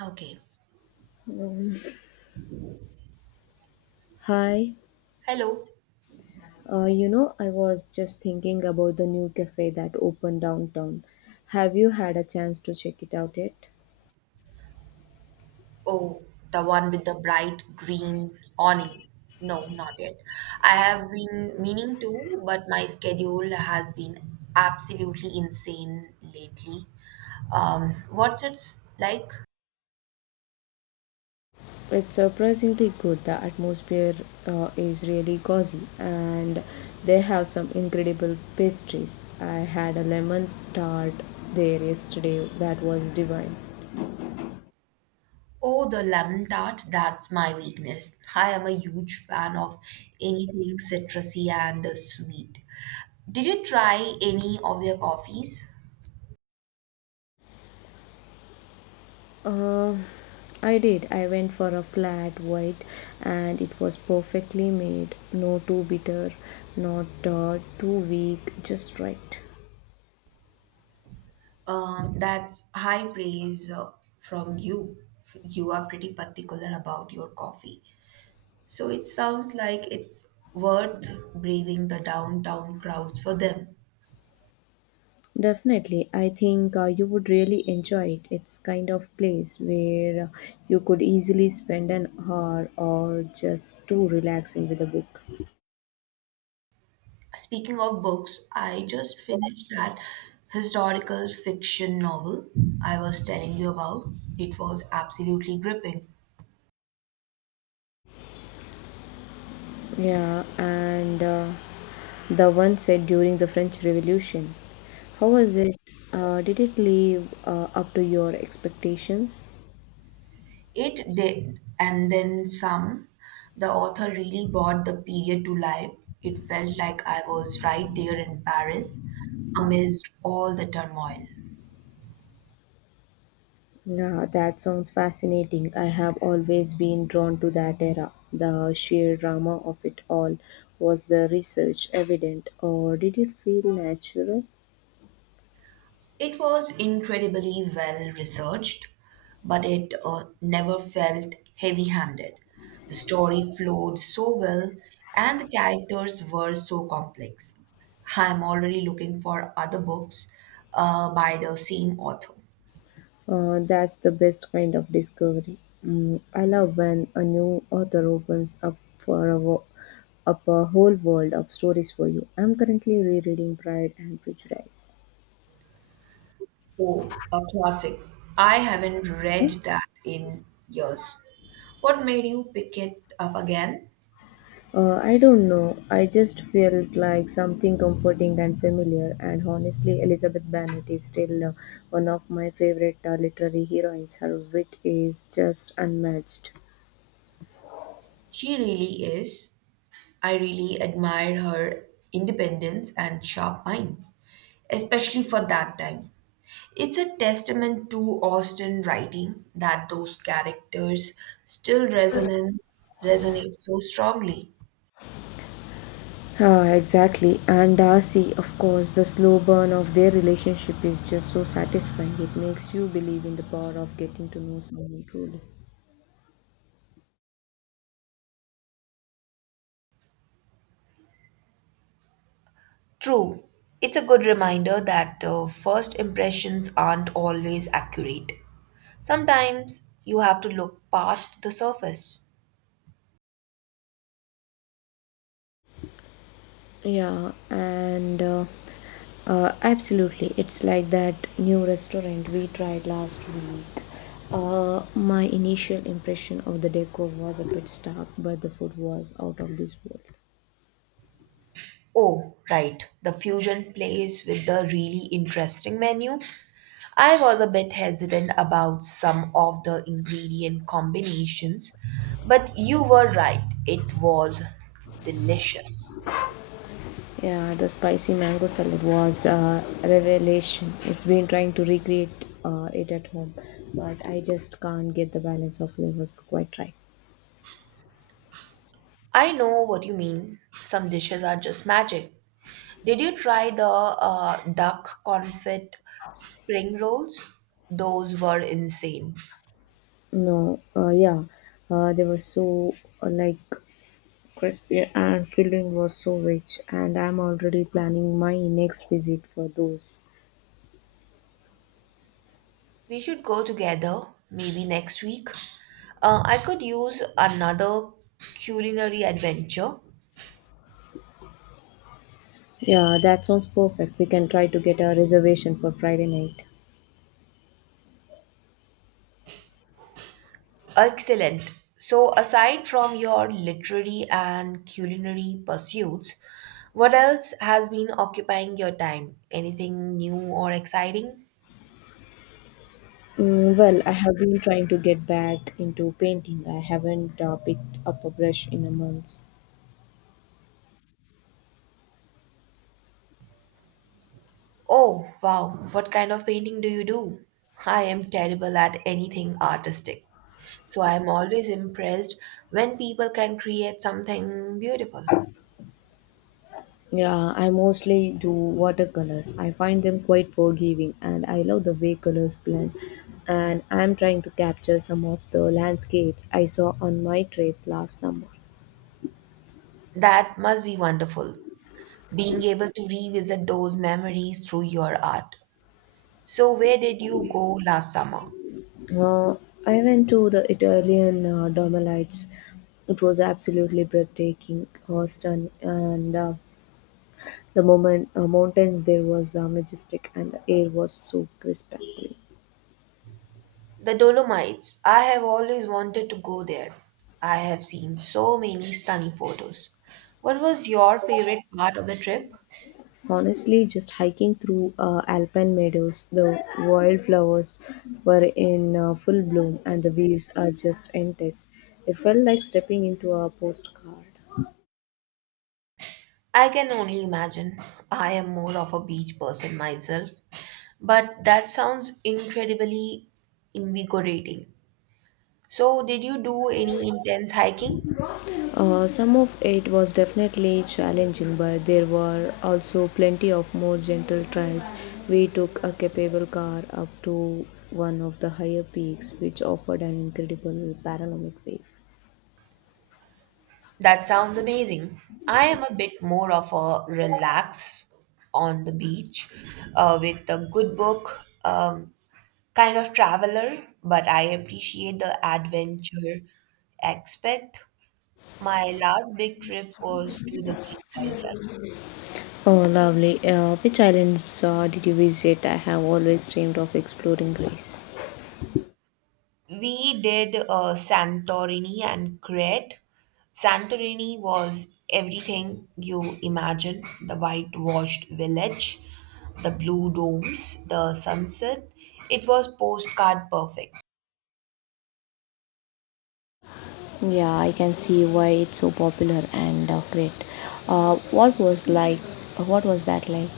Okay. Um, hi, Hello. I was just thinking about the new cafe that opened downtown. Have you had a chance to check it out yet? Oh, the one with the bright green awning. No, not yet. I have been meaning to, but my schedule has been absolutely insane lately. What's it like? It's surprisingly good. The atmosphere is really cozy, and they have some incredible pastries. I had a lemon tart there yesterday that was divine. Oh, the lemon tart, that's my weakness. I am a huge fan of anything citrusy and sweet. Did you try any of their coffees? Uh, I did. I went for a flat white and it was perfectly made. No too bitter, not too weak, just right. That's high praise from you. You are pretty particular about your coffee. So it sounds like it's worth braving the downtown crowds for them. Definitely. I think you would really enjoy it. It's kind of place where you could easily spend an hour or just two relaxing with a book. Speaking of books, I just finished that historical fiction novel I was telling you about. It was absolutely gripping. Yeah, and the one said during the French Revolution. How was it? Did it live up to your expectations? It did, and then some. The author really brought the period to life. It felt like I was right there in Paris, amidst all the turmoil. Yeah, that sounds fascinating. I have always been drawn to that era. The sheer drama of it all. Was the research evident, or did it feel natural? It was incredibly well researched, but it never felt heavy handed. The story flowed so well, and the characters were so complex. I'm already looking for other books by the same author. That's the best kind of discovery. Mm, I love when a new author opens up up a whole world of stories for you. I'm currently rereading Pride and Prejudice. Oh, a classic. I haven't read that in years. What made you pick it up again? I don't know. I just felt like something comforting and familiar. And honestly, Elizabeth Bennet is still one of my favorite literary heroines. Her wit is just unmatched. She really is. I really admire her independence and sharp mind, especially for that time. It's a testament to Austen writing that those characters still resonate so strongly. Ah, exactly. And Darcy, of course, the slow burn of their relationship is just so satisfying. It makes you believe in the power of getting to know someone truly. True, it's a good reminder that first impressions aren't always accurate. Sometimes you have to look past the surface. Yeah, and absolutely, it's like that new restaurant we tried last week. My initial impression of the decor was a bit stark, but the food was out of this world. Oh, right, the fusion place with the really interesting menu. I was a bit hesitant about some of the ingredient combinations, but you were right, it was delicious. Yeah, the spicy mango salad was a revelation. It's been trying to recreate it at home, but I just can't get the balance of flavors quite right. I know what you mean. Some dishes are just magic. Did you try the duck confit spring rolls? Those were insane. No, yeah, they were so like Crispy and filling was so rich, and I'm already planning my next visit for those. We should go together, maybe next week. I could use another culinary adventure. Yeah, that sounds perfect. We can try to get a reservation for Friday night. Excellent. So, aside from your literary and culinary pursuits, what else has been occupying your time? Anything new or exciting? Mm, well, I have been trying to get back into painting. I haven't picked up a brush in a month. Oh, wow. What kind of painting do you do? I am terrible at anything artistic. So I am always impressed when people can create something beautiful. Yeah, I mostly do watercolors. I find them quite forgiving and I love the way colors blend. And I'm trying to capture some of the landscapes I saw on my trip last summer. That must be wonderful, being able to revisit those memories through your art. So, where did you go last summer? Uh, I went to the Italian Dolmelites. It was absolutely breathtaking, stunning, and the moment mountains there was majestic, and the air was so crisp and clean. The Dolomites. I have always wanted to go there. I have seen so many stunning photos. What was your favorite part of the trip? Honestly, just hiking through alpine meadows, the wildflowers were in full bloom, and the views are just endless. It felt like stepping into a postcard. I can only imagine. I am more of a beach person myself, but that sounds incredibly invigorating. So, did you do any intense hiking? Some of it was definitely challenging, but there were also plenty of more gentle trials. We took a capable car up to one of the higher peaks, which offered an incredible panoramic view. That sounds amazing. I am a bit more of a relax on the beach with a good book kind of traveler, but I appreciate the adventure aspect. My last big trip was to the Greek island. Oh, lovely. Which islands did you visit? I have always dreamed of exploring Greece. We did Santorini and Crete. Santorini was everything you imagine the whitewashed village, the blue domes, the sunset. It was postcard perfect. Yeah, I can see why it's so popular and great. Uh, what was like? What was that like?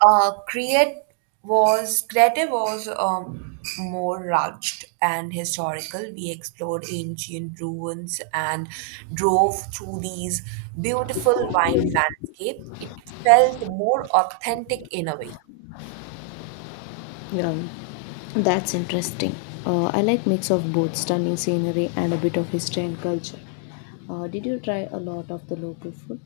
Create was creative was more rugged and historical. We explored ancient ruins and drove through these beautiful wine landscape. It felt more authentic in a way. Yeah, that's interesting. I like mix of both stunning scenery and a bit of history and culture. Did you try a lot of the local food?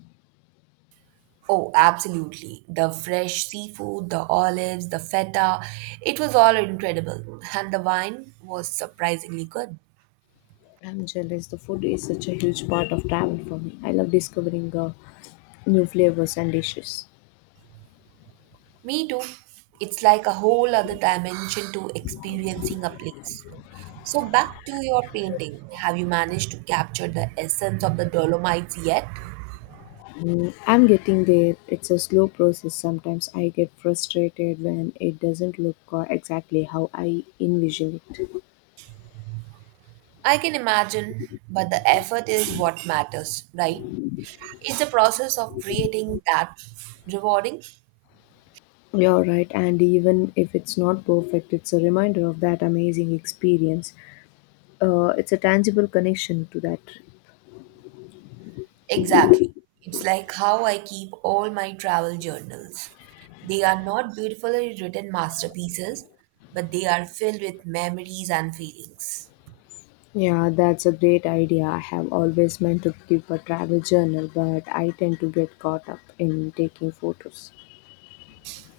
Oh, absolutely. The fresh seafood, the olives, the feta, it was all incredible. And the wine was surprisingly good. I'm jealous. The food is such a huge part of travel for me. I love discovering new flavors and dishes. Me too. It's like a whole other dimension to experiencing a place. So, back to your painting. Have you managed to capture the essence of the Dolomites yet? Mm, I'm getting there. It's a slow process. Sometimes I get frustrated when it doesn't look exactly how I envision it. I can imagine, but the effort is what matters, right? It's the process of creating that rewarding? You're right, and even if it's not perfect, it's a reminder of that amazing experience. It's a tangible connection to that. Exactly. It's like how I keep all my travel journals. They are not beautifully written masterpieces, but they are filled with memories and feelings. Yeah, that's a great idea. I have always meant to keep a travel journal, but I tend to get caught up in taking photos.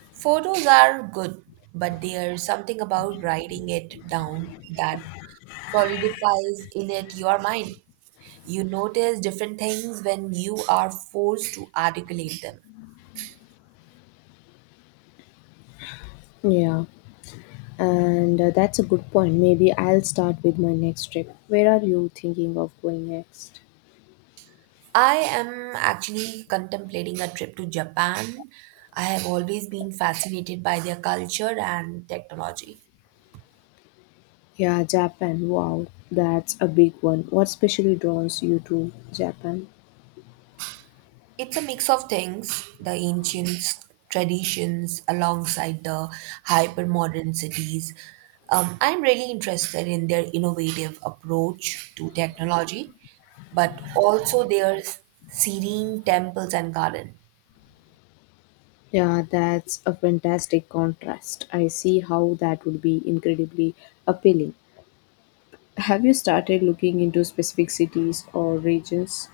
Photos are good, but there's something about writing it down that solidifies in it your mind. You notice different things when you are forced to articulate them. Yeah, and that's a good point. Maybe I'll start with my next trip. Where are you thinking of going next? I am actually contemplating a trip to Japan. I have always been fascinated by their culture and technology. Yeah, Japan. Wow, that's a big one. What specially draws you to Japan? It's a mix of things, the ancient traditions alongside the hyper modern cities. I'm really interested in their innovative approach to technology, but also their serene temples and gardens. Yeah, that's a fantastic contrast. I see how that would be incredibly appealing. Have you started looking into specific cities or regions?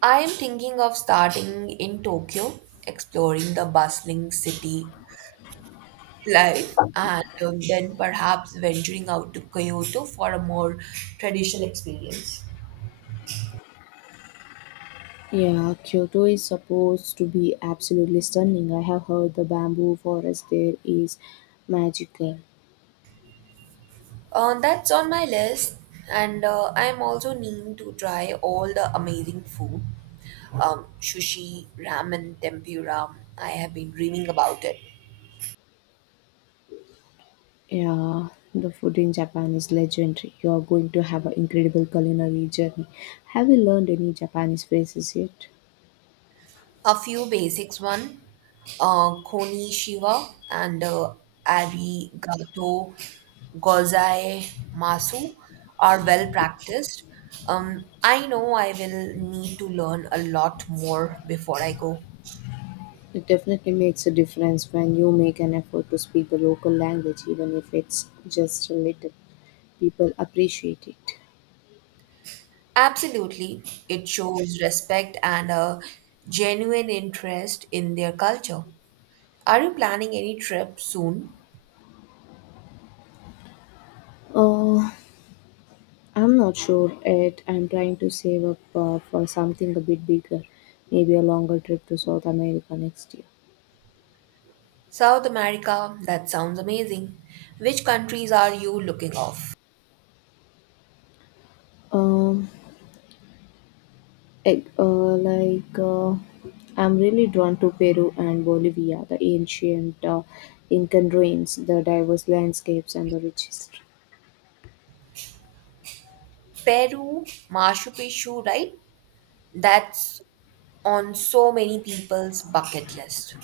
I am thinking of starting in Tokyo, exploring the bustling city life, and then perhaps venturing out to Kyoto for a more traditional experience. Yeah, Kyoto is supposed to be absolutely stunning. I have heard the bamboo forest there is magical. That's on my list, and I'm also needing to try all the amazing food. Sushi, ramen, tempura. I have been dreaming about it. Yeah, the food in Japan is legendary. You are going to have an incredible culinary journey. Have you learned any Japanese phrases yet? A few basics one, koni shiva and arigato gozai masu are well practiced. I know I will need to learn a lot more before I go. It definitely makes a difference when you make an effort to speak the local language, even if it's just a little. People appreciate it. Absolutely. It shows respect and a genuine interest in their culture. Are you planning any trip soon? Oh, I'm not sure yet. I'm trying to save up for something a bit bigger, maybe a longer trip to South America next year. South America, that sounds amazing. Which countries are you looking off? Um, ec- uh, like uh, I'm really drawn to Peru and Bolivia, the ancient Incan ruins, the diverse landscapes, and the rich history. Peru, Machu Picchu, right? That's on so many people's bucket list.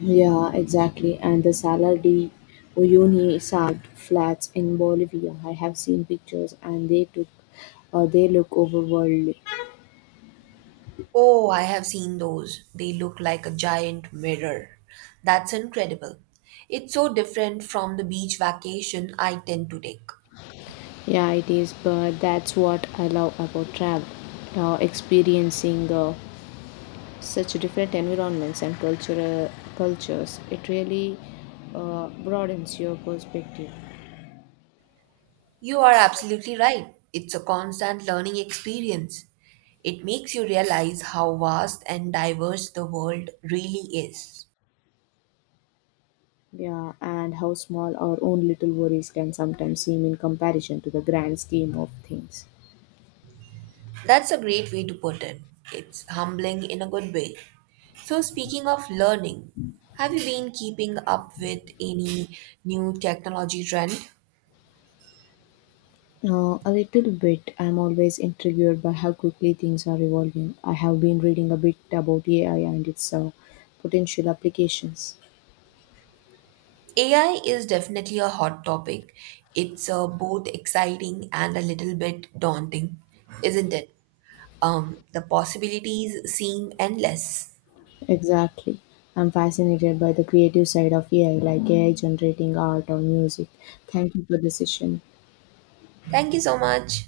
Yeah, exactly. And the Salar de Uyuni salt flats in Bolivia. I have seen pictures, and they look overworldly. Oh, I have seen those. They look like a giant mirror. That's incredible. It's so different from the beach vacation I tend to take. Yeah, it is, but that's what I love about travel. Experiencing such different environments and cultural cultures, it really broadens your perspective. You are absolutely right. It's a constant learning experience. It makes you realize how vast and diverse the world really is. Yeah, and how small our own little worries can sometimes seem in comparison to the grand scheme of things. That's a great way to put it. It's humbling in a good way. So, speaking of learning, have you been keeping up with any new technology trend? A little bit. I'm always intrigued by how quickly things are evolving. I have been reading a bit about AI and its potential applications. AI is definitely a hot topic. It's both exciting and a little bit daunting, isn't it? The possibilities seem endless. Exactly. I'm fascinated by the creative side of AI, like AI generating art or music. Thank you for the session. Thank you so much.